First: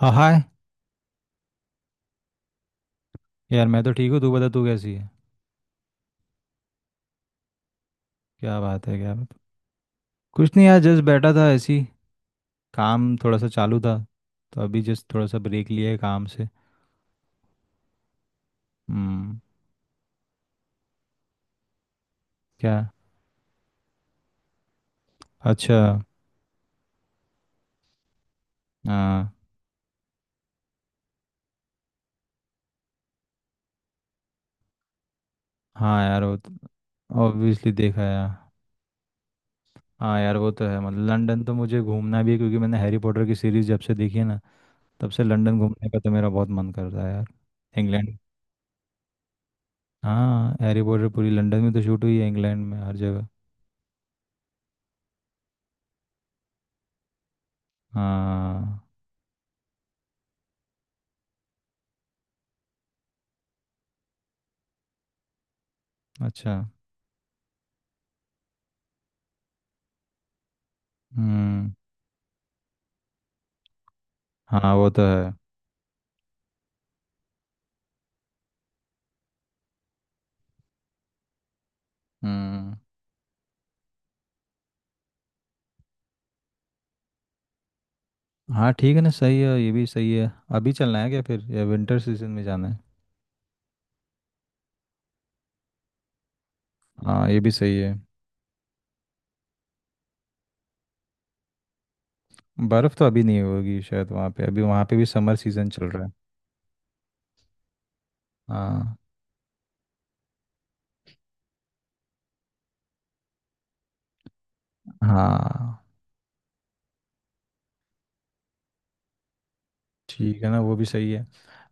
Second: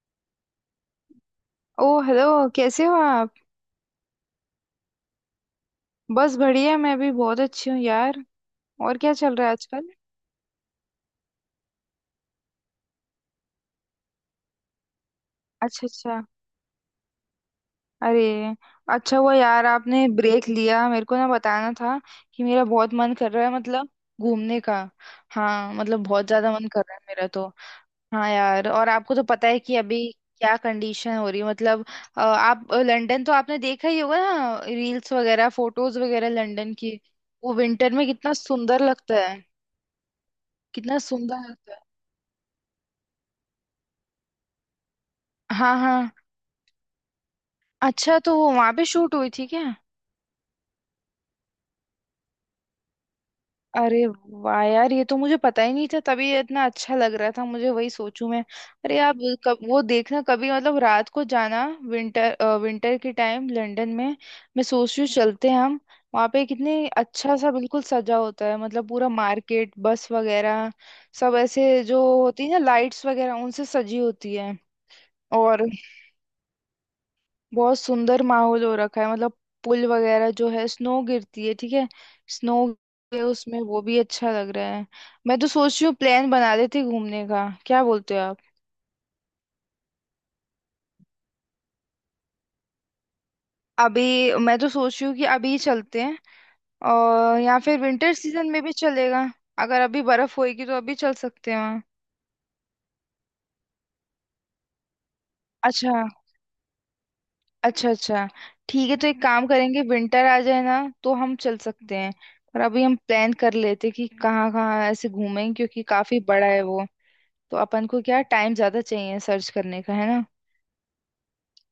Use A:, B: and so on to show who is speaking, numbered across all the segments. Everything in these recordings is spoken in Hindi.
A: हाँ, हाय।
B: ओ हेलो। कैसे हो आप?
A: यार मैं तो ठीक हूँ, तू बता तू कैसी है?
B: बस बढ़िया, मैं भी बहुत अच्छी हूँ यार।
A: क्या बात है
B: और क्या
A: क्या
B: चल
A: बात।
B: रहा है आजकल?
A: कुछ नहीं यार, जस्ट बैठा था ऐसे ही। काम थोड़ा सा चालू था तो अभी जस्ट थोड़ा सा ब्रेक
B: अच्छा
A: लिया है
B: अच्छा।
A: काम से।
B: अरे, अच्छा हुआ
A: हम्म।
B: यार आपने ब्रेक लिया। मेरे को ना बताना था कि मेरा
A: क्या?
B: बहुत मन कर रहा है, मतलब घूमने का। हाँ
A: अच्छा।
B: मतलब बहुत ज्यादा मन कर रहा है मेरा तो। हाँ यार, और आपको तो
A: हाँ,
B: पता है कि अभी क्या कंडीशन हो रही है, मतलब आप लंदन तो आपने देखा ही होगा ना, रील्स वगैरह फोटोज
A: हाँ यार
B: वगैरह
A: वो तो
B: लंदन की। वो
A: ऑब्वियसली
B: विंटर
A: देखा
B: में
A: है
B: कितना
A: हाँ।
B: सुंदर लगता है,
A: हाँ यार वो तो है,
B: कितना
A: मतलब लंदन
B: सुंदर
A: तो
B: लगता है।
A: मुझे घूमना भी है क्योंकि मैंने हैरी पॉटर की सीरीज जब से देखी है ना, तब से लंदन
B: हाँ
A: घूमने का तो
B: हाँ।
A: मेरा बहुत मन करता है यार। इंग्लैंड।
B: अच्छा तो वो वहां पे शूट हुई थी क्या?
A: हाँ हैरी पॉटर पूरी लंदन में तो शूट हुई है, इंग्लैंड में हर जगह।
B: अरे वाह यार, ये तो मुझे पता ही नहीं था, तभी ये इतना अच्छा लग रहा था, मुझे वही सोचूं मैं।
A: हाँ।
B: अरे आप वो कब वो देखना कभी, मतलब रात को जाना, विंटर, विंटर के टाइम लंदन में। मैं सोच रही हूँ चलते हैं हम। वहाँ पे
A: अच्छा।
B: कितने अच्छा सा बिल्कुल सजा होता है, मतलब पूरा मार्केट बस वगैरह, सब
A: हम्म।
B: ऐसे जो होती है ना लाइट्स वगैरह, उनसे सजी होती है।
A: हाँ वो तो है।
B: और बहुत सुंदर माहौल हो रखा है मतलब। पुल वगैरह जो है, स्नो गिरती है, ठीक है। स्नो
A: हम्म।
B: है उसमें, वो भी अच्छा लग रहा है। मैं तो सोच रही हूँ प्लान बना लेते हैं घूमने का, क्या बोलते हो आप?
A: हाँ ठीक है ना, सही है, ये भी सही है। अभी चलना है क्या फिर या विंटर सीजन में जाना है?
B: अभी मैं तो सोच रही हूँ कि अभी ही चलते हैं,
A: हाँ
B: और
A: ये भी
B: या
A: सही
B: फिर
A: है।
B: विंटर सीजन में भी चलेगा। अगर अभी बर्फ होएगी तो अभी चल सकते हैं वहाँ।
A: बर्फ़ तो अभी नहीं होगी शायद वहाँ पे, अभी वहाँ पे भी समर सीजन चल
B: अच्छा
A: रहा है।
B: अच्छा अच्छा। ठीक है,
A: हाँ।
B: तो एक काम करेंगे, विंटर आ जाए ना तो हम चल सकते हैं। पर अभी हम प्लान कर लेते हैं कि कहाँ कहाँ ऐसे घूमें, क्योंकि
A: हाँ
B: काफी बड़ा है वो। तो अपन को क्या टाइम ज्यादा चाहिए सर्च करने का, है ना।
A: ठीक है ना, वो भी सही है।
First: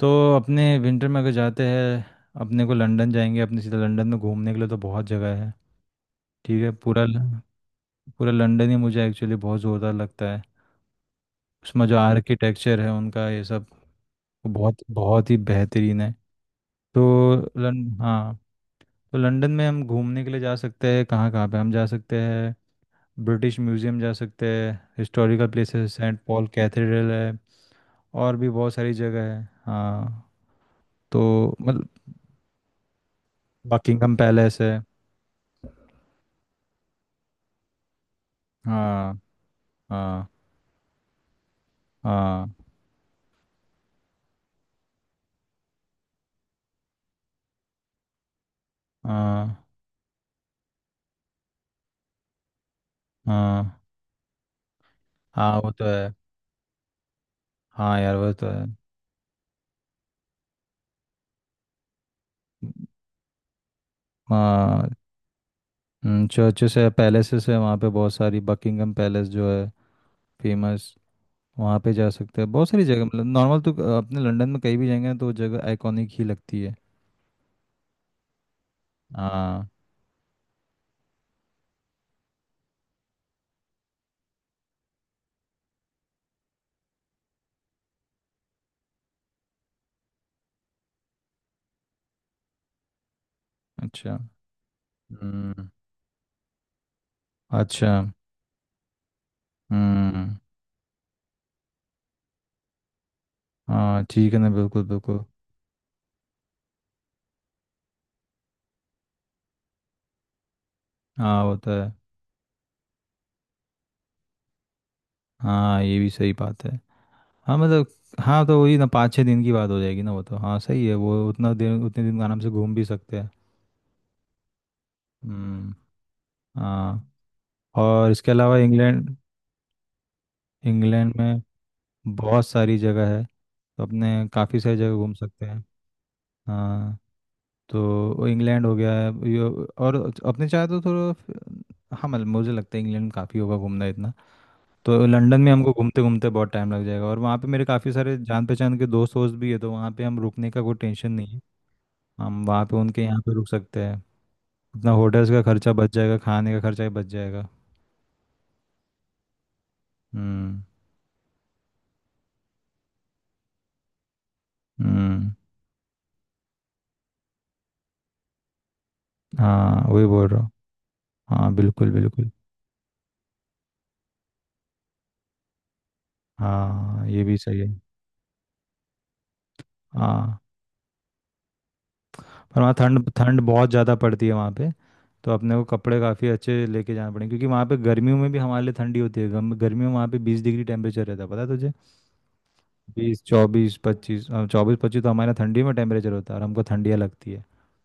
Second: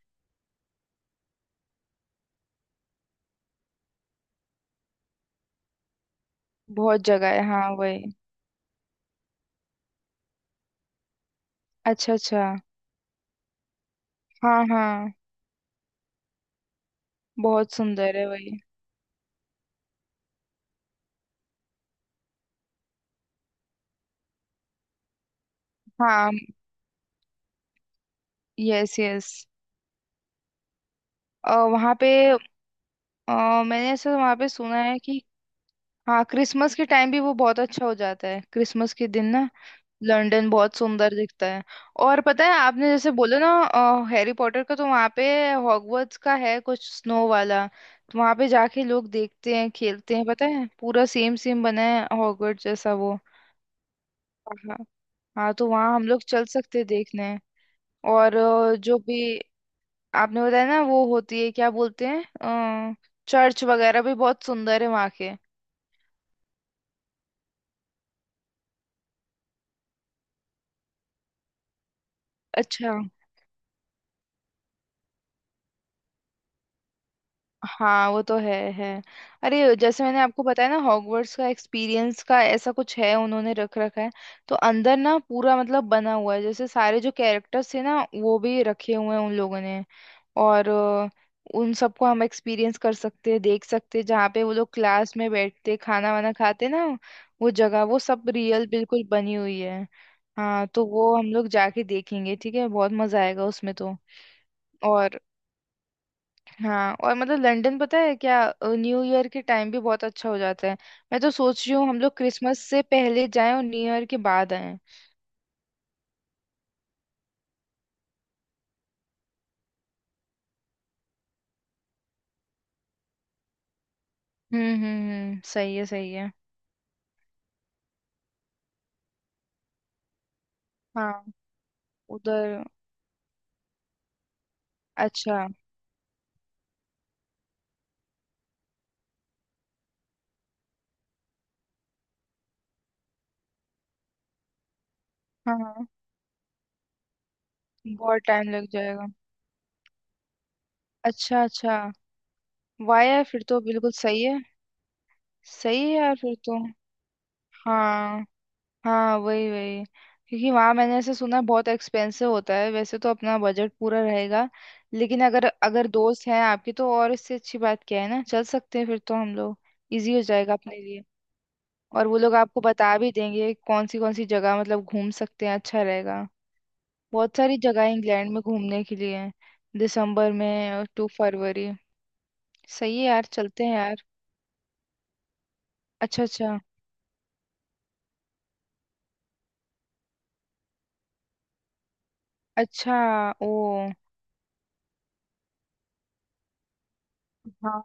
A: तो अपने विंटर में अगर जाते हैं अपने को लंदन जाएंगे, अपने सीधे लंदन में घूमने के लिए तो बहुत जगह है। ठीक है।
B: बहुत जगह है हाँ वही।
A: पूरा लंदन ही मुझे एक्चुअली बहुत ज़ोरदार लगता है। उसमें जो
B: अच्छा अच्छा।
A: आर्किटेक्चर है उनका ये सब वो
B: हाँ
A: बहुत
B: हाँ।
A: बहुत ही बेहतरीन है। तो
B: बहुत
A: लन
B: सुंदर है
A: हाँ,
B: वही।
A: तो लंदन में हम घूमने के लिए जा सकते हैं, कहाँ कहाँ पे हम जा सकते हैं? ब्रिटिश म्यूजियम जा सकते हैं, हिस्टोरिकल प्लेसेस सेंट
B: हाँ।
A: पॉल कैथेड्रल है, और भी बहुत सारी
B: यस यस।
A: जगह है हाँ। तो
B: वहाँ
A: मतलब
B: पे मैंने ऐसा
A: बकिंगम
B: वहाँ पे
A: पैलेस है।
B: सुना है कि हाँ क्रिसमस के टाइम भी वो बहुत अच्छा हो जाता है। क्रिसमस के
A: हाँ
B: दिन ना
A: हाँ
B: लंदन बहुत सुंदर दिखता है। और पता
A: हाँ।
B: है आपने जैसे बोला ना, हैरी पॉटर का तो वहाँ पे हॉगवर्ट्स का है कुछ स्नो वाला, तो वहाँ पे जाके लोग देखते
A: हाँ।
B: हैं खेलते हैं। पता है पूरा सेम सेम बना है हॉगवर्ट्स जैसा वो।
A: हाँ।
B: हाँ। हाँ
A: हाँ
B: तो
A: वो तो
B: वहाँ हम
A: है।
B: लोग चल सकते हैं देखने।
A: हाँ यार वो
B: और
A: तो है।
B: जो भी आपने बताया ना वो होती है क्या बोलते हैं, चर्च वगैरह भी बहुत सुंदर
A: हाँ।
B: है वहाँ के।
A: चर्चेस है, पैलेसेस है वहाँ पे बहुत सारी, बकिंगम पैलेस जो है फेमस, वहाँ पे जा सकते हैं, बहुत सारी
B: अच्छा।
A: जगह, मतलब नॉर्मल तो अपने लंदन में कहीं भी जाएंगे ना तो वो जगह आइकॉनिक ही लगती है।
B: हाँ वो तो है है।
A: हाँ।
B: अरे जैसे मैंने आपको बताया ना हॉगवर्ट्स का एक्सपीरियंस का ऐसा कुछ है, उन्होंने रख रखा है। तो अंदर ना पूरा मतलब बना हुआ है, जैसे सारे जो कैरेक्टर्स थे ना वो भी रखे हुए हैं उन लोगों ने। और उन सबको हम एक्सपीरियंस कर सकते हैं, देख सकते हैं
A: अच्छा।
B: जहाँ पे वो लोग क्लास में
A: हम्म।
B: बैठते खाना वाना खाते ना, वो जगह
A: अच्छा।
B: वो सब रियल बिल्कुल बनी हुई है।
A: हम्म।
B: हाँ तो वो हम लोग जाके देखेंगे। ठीक है, बहुत मजा आएगा उसमें तो।
A: हाँ ठीक है ना, बिल्कुल
B: और
A: बिल्कुल।
B: हाँ, और मतलब लंदन पता है क्या, न्यू ईयर के टाइम भी बहुत अच्छा हो जाता है। मैं तो
A: हाँ
B: सोच
A: होता
B: रही हूँ
A: है।
B: हम लोग क्रिसमस से पहले जाएं और न्यू ईयर के बाद आएं।
A: हाँ ये भी सही बात है। हाँ मतलब हाँ तो वही ना, 5-6 दिन की बात हो जाएगी ना, वो तो हाँ सही है, वो उतना दिन उतने दिन आराम से घूम भी सकते हैं। हम्म।
B: सही है सही है।
A: हाँ। और इसके अलावा इंग्लैंड,
B: हाँ।
A: इंग्लैंड में बहुत
B: उधर।
A: सारी जगह है, तो अपने काफ़ी सारी जगह घूम सकते
B: अच्छा।
A: हैं। हाँ। तो इंग्लैंड हो गया। और अपने चाहे तो थोड़ा, हाँ मतलब मुझे लगता है इंग्लैंड काफ़ी होगा घूमना इतना। तो लंदन में
B: हाँ
A: हमको
B: हाँ,
A: घूमते घूमते बहुत टाइम लग जाएगा, और वहाँ पे मेरे काफ़ी सारे
B: बहुत
A: जान
B: टाइम लग
A: पहचान के
B: जाएगा।
A: दोस्त वोस्त भी है, तो वहाँ पे हम रुकने का कोई टेंशन नहीं है।
B: अच्छा अच्छा।
A: हम वहाँ पे उनके यहाँ
B: वाया
A: पे
B: फिर
A: रुक
B: तो
A: सकते
B: बिल्कुल
A: हैं।
B: सही है।
A: अपना होटल्स का खर्चा
B: सही
A: बच
B: है यार
A: जाएगा,
B: फिर
A: खाने
B: तो।
A: का खर्चा ही बच जाएगा।
B: हाँ। हाँ वही वही। क्योंकि
A: हम्म।
B: वहाँ मैंने ऐसे सुना है बहुत एक्सपेंसिव होता है, वैसे तो अपना बजट पूरा रहेगा, लेकिन
A: हम्म।
B: अगर अगर दोस्त हैं आपके तो, और इससे अच्छी बात क्या है ना, चल सकते हैं फिर तो हम लोग।
A: हाँ वही
B: इजी हो
A: बोल रहा हूँ।
B: जाएगा अपने लिए।
A: हाँ बिल्कुल
B: और वो
A: बिल्कुल।
B: लोग आपको बता भी देंगे कौन सी जगह मतलब घूम सकते हैं, अच्छा रहेगा।
A: हाँ ये भी
B: बहुत सारी
A: सही है।
B: जगह है इंग्लैंड में घूमने के लिए हैं, दिसंबर
A: हाँ।
B: में और टू फरवरी।
A: पर वहाँ
B: सही है
A: ठंड
B: यार,
A: ठंड
B: चलते
A: बहुत
B: हैं
A: ज़्यादा
B: यार।
A: पड़ती है वहाँ पे, तो अपने को कपड़े
B: अच्छा
A: काफ़ी
B: अच्छा
A: अच्छे लेके जाना पड़ेंगे, क्योंकि वहाँ पे गर्मियों में भी हमारे लिए ठंडी होती है, गर्मियों में वहाँ पे 20 डिग्री टेम्परेचर रहता है, पता है तुझे?
B: अच्छा।
A: बीस चौबीस
B: ओ।
A: पच्चीस 24, 25 तो हमारे यहाँ ठंडी में टेम्परेचर होता है, और हमको ठंडियाँ लगती है।
B: हाँ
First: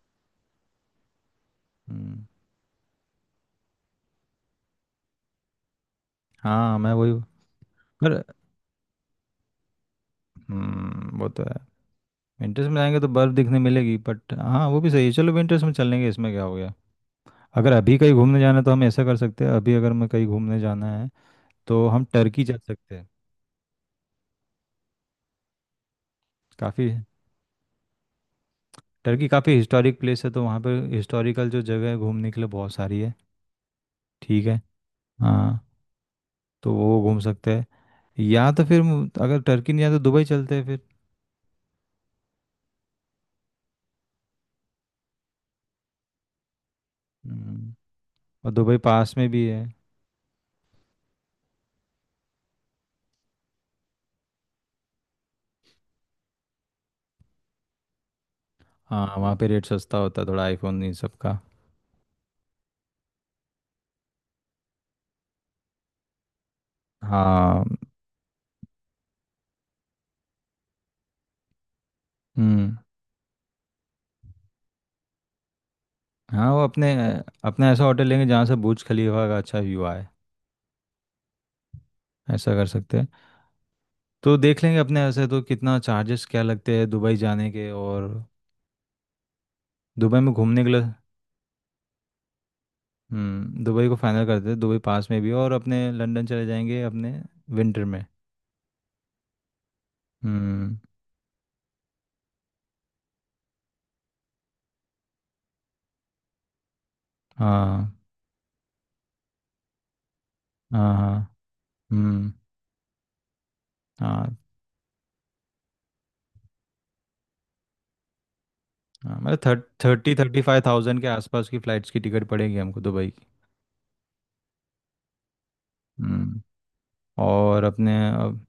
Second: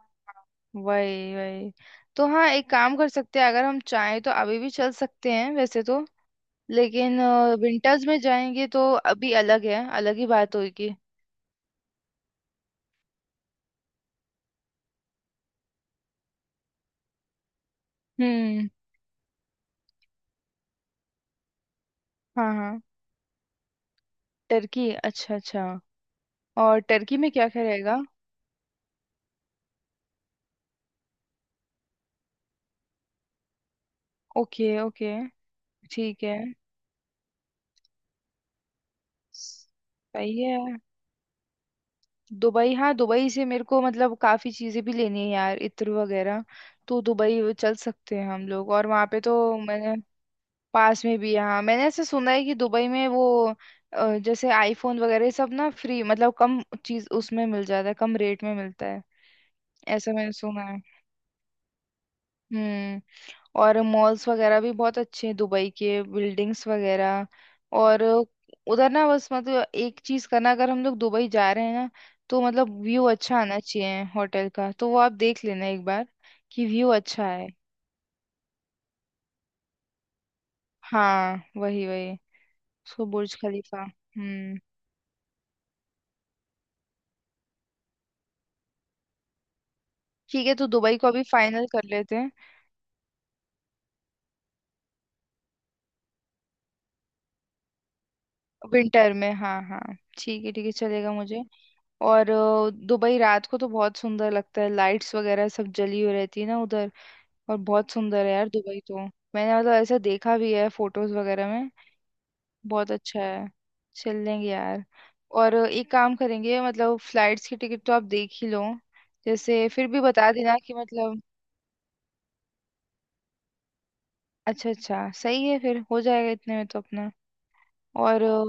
B: वही वही।
A: हम्म।
B: तो हाँ एक काम कर सकते हैं, अगर हम चाहें तो अभी भी चल सकते हैं वैसे तो,
A: हाँ मैं वही।
B: लेकिन विंटर्स में
A: पर।
B: जाएंगे तो अभी अलग है, अलग ही बात होगी।
A: वो तो है। विंटर्स में जाएंगे तो बर्फ़ दिखने मिलेगी, बट हाँ वो भी सही है, चलो विंटर्स में चलेंगे, इसमें क्या हो गया। अगर अभी कहीं घूमने जाना है
B: हम्म।
A: तो हम ऐसा कर सकते हैं, अभी अगर मैं कहीं घूमने जाना है तो हम टर्की
B: हाँ
A: जा
B: हाँ।
A: सकते हैं।
B: टर्की, अच्छा अच्छा। और
A: काफ़ी।
B: टर्की में क्या क्या रहेगा?
A: टर्की काफ़ी हिस्टोरिक प्लेस है, तो वहाँ पर हिस्टोरिकल जो जगह है घूमने के लिए बहुत सारी है। ठीक है।
B: Okay okay.
A: हाँ
B: ठीक है।
A: तो वो घूम सकते हैं। या तो फिर अगर टर्की नहीं आया तो दुबई
B: सही
A: चलते हैं
B: है।
A: फिर।
B: दुबई, हाँ दुबई से मेरे को मतलब काफी चीजें भी लेनी है यार, इत्र वगैरह। तो दुबई वो
A: हम्म।
B: चल सकते हैं हम
A: और
B: लोग,
A: दुबई
B: और वहाँ
A: पास
B: पे
A: में भी
B: तो
A: है।
B: मैंने, पास में भी हाँ। मैंने ऐसे सुना है कि दुबई में वो, जैसे आईफोन वगैरह सब ना फ्री, मतलब कम चीज उसमें मिल जाता है, कम रेट में मिलता है,
A: हाँ वहाँ पे रेट सस्ता
B: ऐसा
A: होता है
B: मैंने
A: थोड़ा
B: सुना है।
A: आईफोन इन सब का।
B: हम्म। और मॉल्स वगैरह भी बहुत अच्छे हैं दुबई के, बिल्डिंग्स वगैरह।
A: हाँ।
B: और उधर ना बस मतलब एक चीज करना, अगर हम लोग दुबई जा रहे हैं ना, तो
A: हम्म।
B: मतलब व्यू अच्छा आना चाहिए होटल का, तो वो आप देख लेना एक बार
A: हाँ वो
B: कि व्यू
A: अपने,
B: अच्छा है।
A: अपना ऐसा होटल लेंगे जहाँ से बुर्ज खलीफा का अच्छा व्यू आए,
B: हाँ वही वही।
A: ऐसा कर सकते
B: उसको
A: हैं।
B: बुर्ज खलीफा।
A: तो
B: हम्म।
A: देख लेंगे अपने ऐसे तो कितना चार्जेस क्या लगते हैं दुबई जाने के, और दुबई में
B: ठीक है,
A: घूमने
B: तो
A: के लिए।
B: दुबई को अभी फाइनल कर लेते हैं।
A: हम्म, दुबई को फाइनल करते हैं, दुबई पास में भी है और अपने लंदन चले जाएंगे अपने विंटर में।
B: विंटर में हाँ हाँ, ठीक है ठीक है,
A: हम्म।
B: चलेगा मुझे। और दुबई रात को तो बहुत सुंदर लगता है, लाइट्स वगैरह सब जली हुई रहती है ना उधर। और बहुत
A: हाँ।
B: सुंदर है यार दुबई तो, मैंने मतलब ऐसा देखा भी है
A: हाँ।
B: फोटोज
A: हाँ।
B: वगैरह में।
A: हम्म।
B: बहुत अच्छा है, चल
A: हाँ।
B: लेंगे यार। और एक काम करेंगे, मतलब फ्लाइट्स की टिकट तो आप देख ही लो,
A: हाँ मतलब
B: जैसे फिर भी
A: थर्टी
B: बता
A: थर्टी
B: देना
A: फाइव
B: कि
A: थाउजेंड के
B: मतलब,
A: आसपास की फ़्लाइट्स की टिकट पड़ेगी हमको दुबई की।
B: अच्छा अच्छा सही है, फिर हो जाएगा
A: हम्म।
B: इतने में तो अपना।
A: और अपने
B: और
A: अब-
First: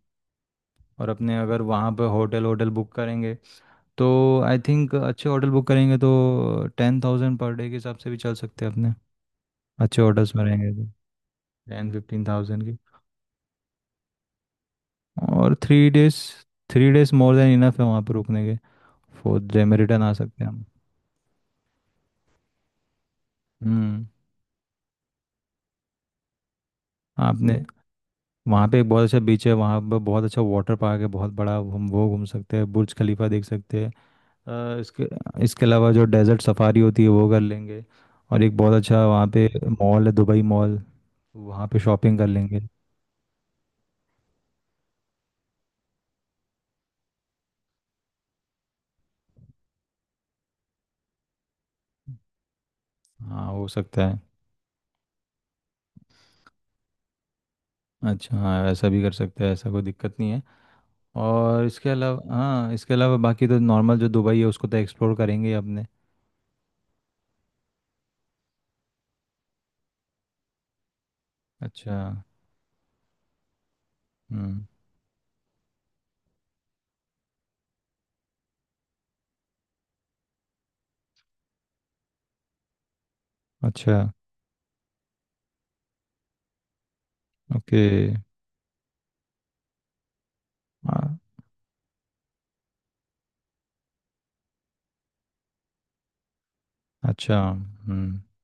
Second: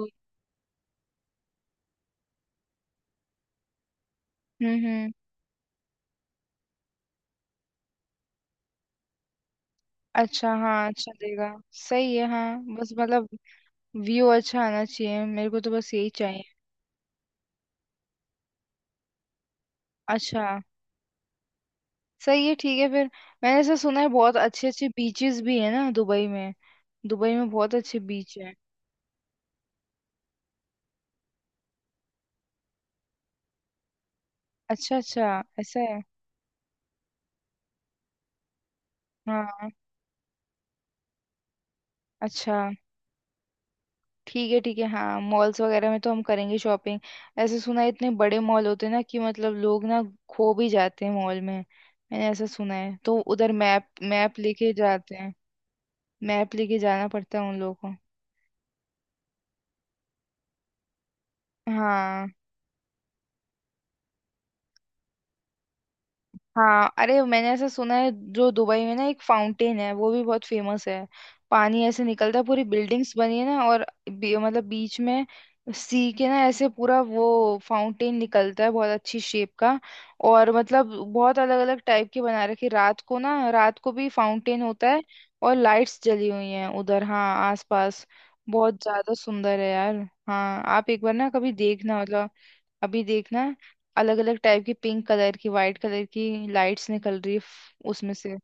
A: और अपने अगर वहाँ पे होटल होटल बुक करेंगे, तो आई थिंक
B: हम्म।
A: अच्छे होटल बुक करेंगे तो 10,000 पर डे के हिसाब से भी चल सकते हैं अपने। अच्छे होटल्स में
B: अच्छा
A: रहेंगे तो
B: हाँ चलेगा।
A: टेन
B: सही
A: फिफ्टीन
B: है
A: थाउजेंड
B: हाँ,
A: की।
B: बस मतलब व्यू अच्छा आना चाहिए मेरे
A: और
B: को, तो
A: थ्री
B: बस यही
A: डेज
B: चाहिए।
A: 3 डेज मोर देन इनफ है वहाँ पे रुकने के, 4th डे में रिटर्न आ सकते
B: अच्छा।
A: हैं हम।
B: सही है ठीक है फिर। मैंने ऐसा सुना
A: हम्म।
B: है बहुत अच्छे अच्छे बीचेस भी है ना दुबई में, दुबई में
A: आपने।
B: बहुत अच्छे बीच है।
A: वहाँ पे एक बहुत अच्छा बीच है, वहाँ पे बहुत अच्छा वाटर पार्क है बहुत बड़ा, हम वो घूम सकते हैं, बुर्ज खलीफा देख सकते हैं। अ,
B: अच्छा
A: इसके
B: अच्छा
A: इसके
B: ऐसा
A: अलावा
B: है।
A: जो डेजर्ट सफारी होती है वो कर लेंगे। और एक बहुत अच्छा वहाँ पे
B: हाँ।
A: मॉल है, दुबई मॉल, वहाँ पे शॉपिंग कर
B: अच्छा।
A: लेंगे।
B: ठीक है ठीक है, हाँ मॉल्स वगैरह में तो हम करेंगे शॉपिंग। ऐसे सुना है इतने बड़े मॉल होते हैं ना, कि मतलब लोग ना खो भी जाते हैं मॉल में, मैंने ऐसा सुना है। तो
A: हाँ
B: उधर
A: हो
B: मैप
A: सकता है।
B: मैप लेके जाते हैं, मैप लेके जाना पड़ता है उन लोगों को।
A: अच्छा हाँ ऐसा भी कर सकते हैं, ऐसा कोई दिक्कत नहीं है। और इसके
B: हाँ
A: अलावा, हाँ इसके अलावा बाकी तो नॉर्मल जो दुबई है उसको तो एक्सप्लोर करेंगे ही अपने।
B: हाँ, अरे मैंने ऐसा सुना है, जो दुबई में ना एक फाउंटेन है वो भी बहुत फेमस है। पानी
A: अच्छा।
B: ऐसे निकलता है, पूरी बिल्डिंग्स बनी है ना, और मतलब
A: हम्म।
B: बीच में सी के ना, ऐसे पूरा वो फाउंटेन निकलता है, बहुत अच्छी शेप का। और मतलब बहुत अलग अलग टाइप के बना रखे, रात को ना, रात को
A: अच्छा।
B: भी फाउंटेन होता है। और लाइट्स जली हुई हैं उधर हाँ,
A: ओके।
B: आसपास। बहुत ज्यादा सुंदर है यार। हाँ आप एक बार ना कभी देखना, मतलब अभी देखना। अलग अलग टाइप की पिंक कलर की वाइट कलर की लाइट्स निकल रही
A: अच्छा।
B: है उसमें
A: हम्म।
B: से,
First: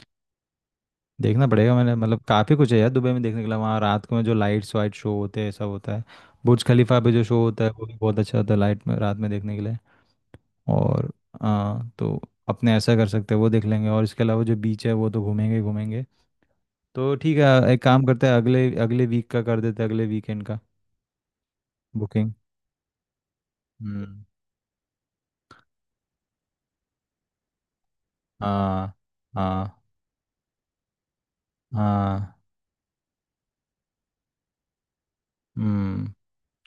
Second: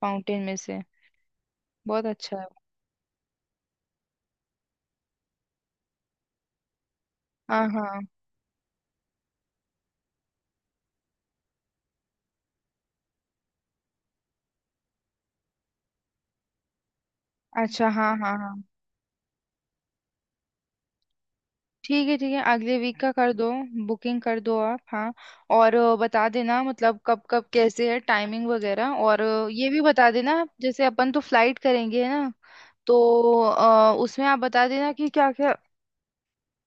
B: फाउंटेन में से।
A: देखना पड़ेगा मैंने,
B: बहुत
A: मतलब
B: अच्छा है।
A: काफ़ी कुछ है यार दुबई में देखने के लिए, वहाँ रात को में जो लाइट्स वाइट शो होते हैं सब होता है। बुर्ज खलीफा पे जो शो होता
B: हाँ
A: है वो भी
B: हाँ।
A: बहुत अच्छा होता है लाइट में रात में देखने के लिए। और हाँ तो अपने ऐसा कर सकते हैं, वो देख लेंगे, और इसके अलावा जो बीच है वो तो घूमेंगे ही घूमेंगे। तो ठीक है, एक
B: अच्छा
A: काम
B: हाँ
A: करते हैं
B: हाँ हाँ।
A: अगले अगले वीक का कर देते हैं, अगले वीकेंड का,
B: ठीक है ठीक
A: बुकिंग।
B: है, अगले वीक का कर दो। बुकिंग
A: हम्म।
B: कर दो आप हाँ। और बता देना मतलब कब कब कैसे है टाइमिंग
A: हाँ।
B: वगैरह, और ये
A: हाँ।
B: भी बता देना जैसे अपन तो फ्लाइट करेंगे है ना,
A: हाँ।
B: तो उसमें आप बता देना कि क्या क्या,
A: हम्म।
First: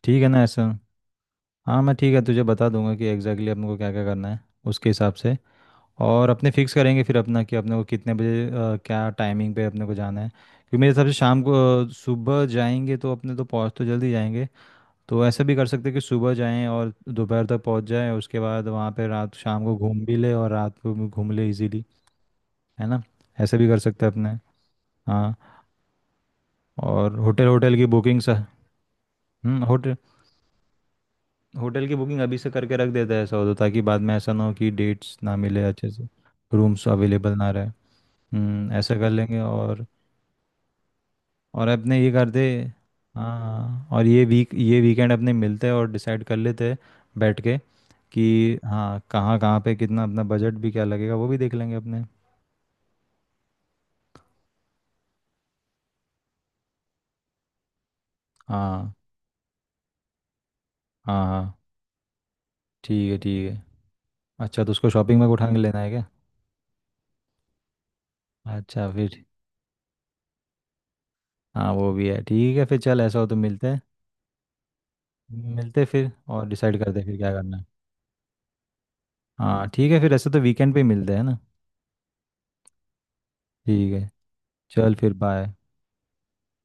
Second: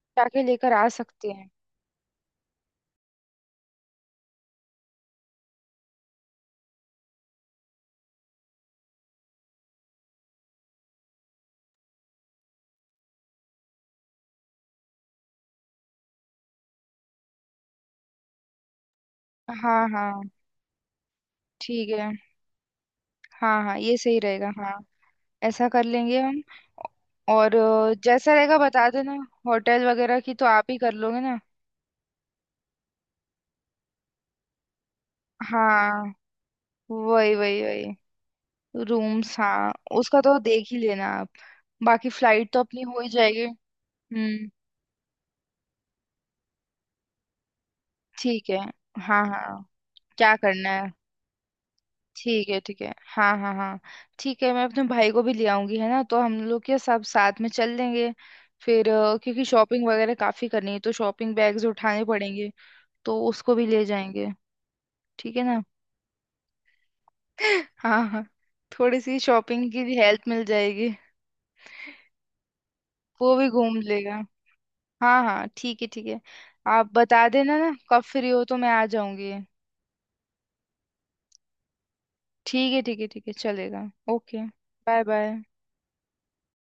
A: ठीक
B: क्या
A: है ना
B: क्या
A: ऐसा।
B: लेकर आ सकते हैं।
A: हाँ मैं ठीक है तुझे बता दूंगा कि एग्जैक्टली अपने को क्या क्या करना है, उसके हिसाब से। और अपने फिक्स करेंगे फिर अपना कि अपने को कितने बजे, क्या टाइमिंग पे अपने को जाना है, क्योंकि मेरे हिसाब से शाम को, सुबह जाएंगे तो अपने तो पहुंच तो जल्दी जाएंगे। तो ऐसा भी कर सकते हैं कि सुबह जाएं और दोपहर तक पहुंच जाएं, उसके बाद वहां पे रात शाम को
B: हाँ
A: घूम भी
B: हाँ।
A: ले और रात को भी घूम ले इजीली।
B: ठीक है।
A: है ना। ऐसा
B: हाँ
A: भी कर
B: हाँ ये
A: सकते हैं
B: सही
A: अपने।
B: रहेगा हाँ।
A: हाँ।
B: ऐसा कर लेंगे हम।
A: और होटल
B: और
A: होटल की बुकिंग सा।
B: जैसा रहेगा बता देना,
A: हम्म,
B: होटल
A: होटल
B: वगैरह की तो आप ही कर लोगे ना।
A: होटल की बुकिंग अभी से करके रख देते हैं ऐसा हो तो, ताकि बाद में ऐसा ना हो कि डेट्स ना मिले अच्छे
B: हाँ
A: से, रूम्स
B: वही
A: अवेलेबल ना
B: वही
A: रहे।
B: वही।
A: हम्म, ऐसा कर लेंगे।
B: रूम्स हाँ, उसका तो देख ही लेना आप,
A: और अपने
B: बाकी
A: ये करते
B: फ्लाइट तो अपनी हो ही जाएगी।
A: हाँ, और ये
B: हम्म।
A: वीक ये वीकेंड अपने मिलते और डिसाइड कर लेते हैं बैठ के, कि
B: ठीक है।
A: हाँ
B: हाँ
A: कहाँ कहाँ
B: हाँ,
A: पे कितना अपना
B: क्या
A: बजट
B: करना
A: भी क्या
B: है।
A: लगेगा वो भी देख लेंगे अपने।
B: ठीक है ठीक है हाँ हाँ हाँ। ठीक है, मैं अपने भाई को भी ले आऊंगी है ना, तो हम लोग क्या सब साथ में चल लेंगे फिर।
A: हाँ।
B: क्योंकि शॉपिंग वगैरह काफी करनी है, तो
A: हाँ।
B: शॉपिंग
A: हाँ।
B: बैग्स उठाने पड़ेंगे,
A: ठीक है।
B: तो
A: ठीक
B: उसको
A: है।
B: भी ले जाएंगे,
A: अच्छा तो उसको शॉपिंग में
B: ठीक है
A: उठा के
B: ना।
A: लेना है क्या?
B: हाँ हाँ,
A: अच्छा
B: थोड़ी सी
A: फिर।
B: शॉपिंग की भी हेल्प मिल जाएगी,
A: हाँ वो भी है, ठीक है फिर चल, ऐसा हो
B: वो
A: तो
B: भी
A: मिलते
B: घूम
A: हैं।
B: लेगा। हाँ हाँ
A: मिलते
B: ठीक
A: हैं
B: है ठीक
A: फिर
B: है।
A: और डिसाइड
B: आप
A: करते हैं फिर
B: बता
A: क्या करना
B: देना
A: है।
B: ना कब फ्री हो तो मैं आ जाऊंगी।
A: हाँ ठीक है, फिर ऐसे तो वीकेंड पे ही मिलते हैं ना।
B: ठीक है ठीक है ठीक है, चलेगा
A: ठीक है।
B: ओके।
A: चल
B: बाय
A: फिर
B: बाय।
A: बाय।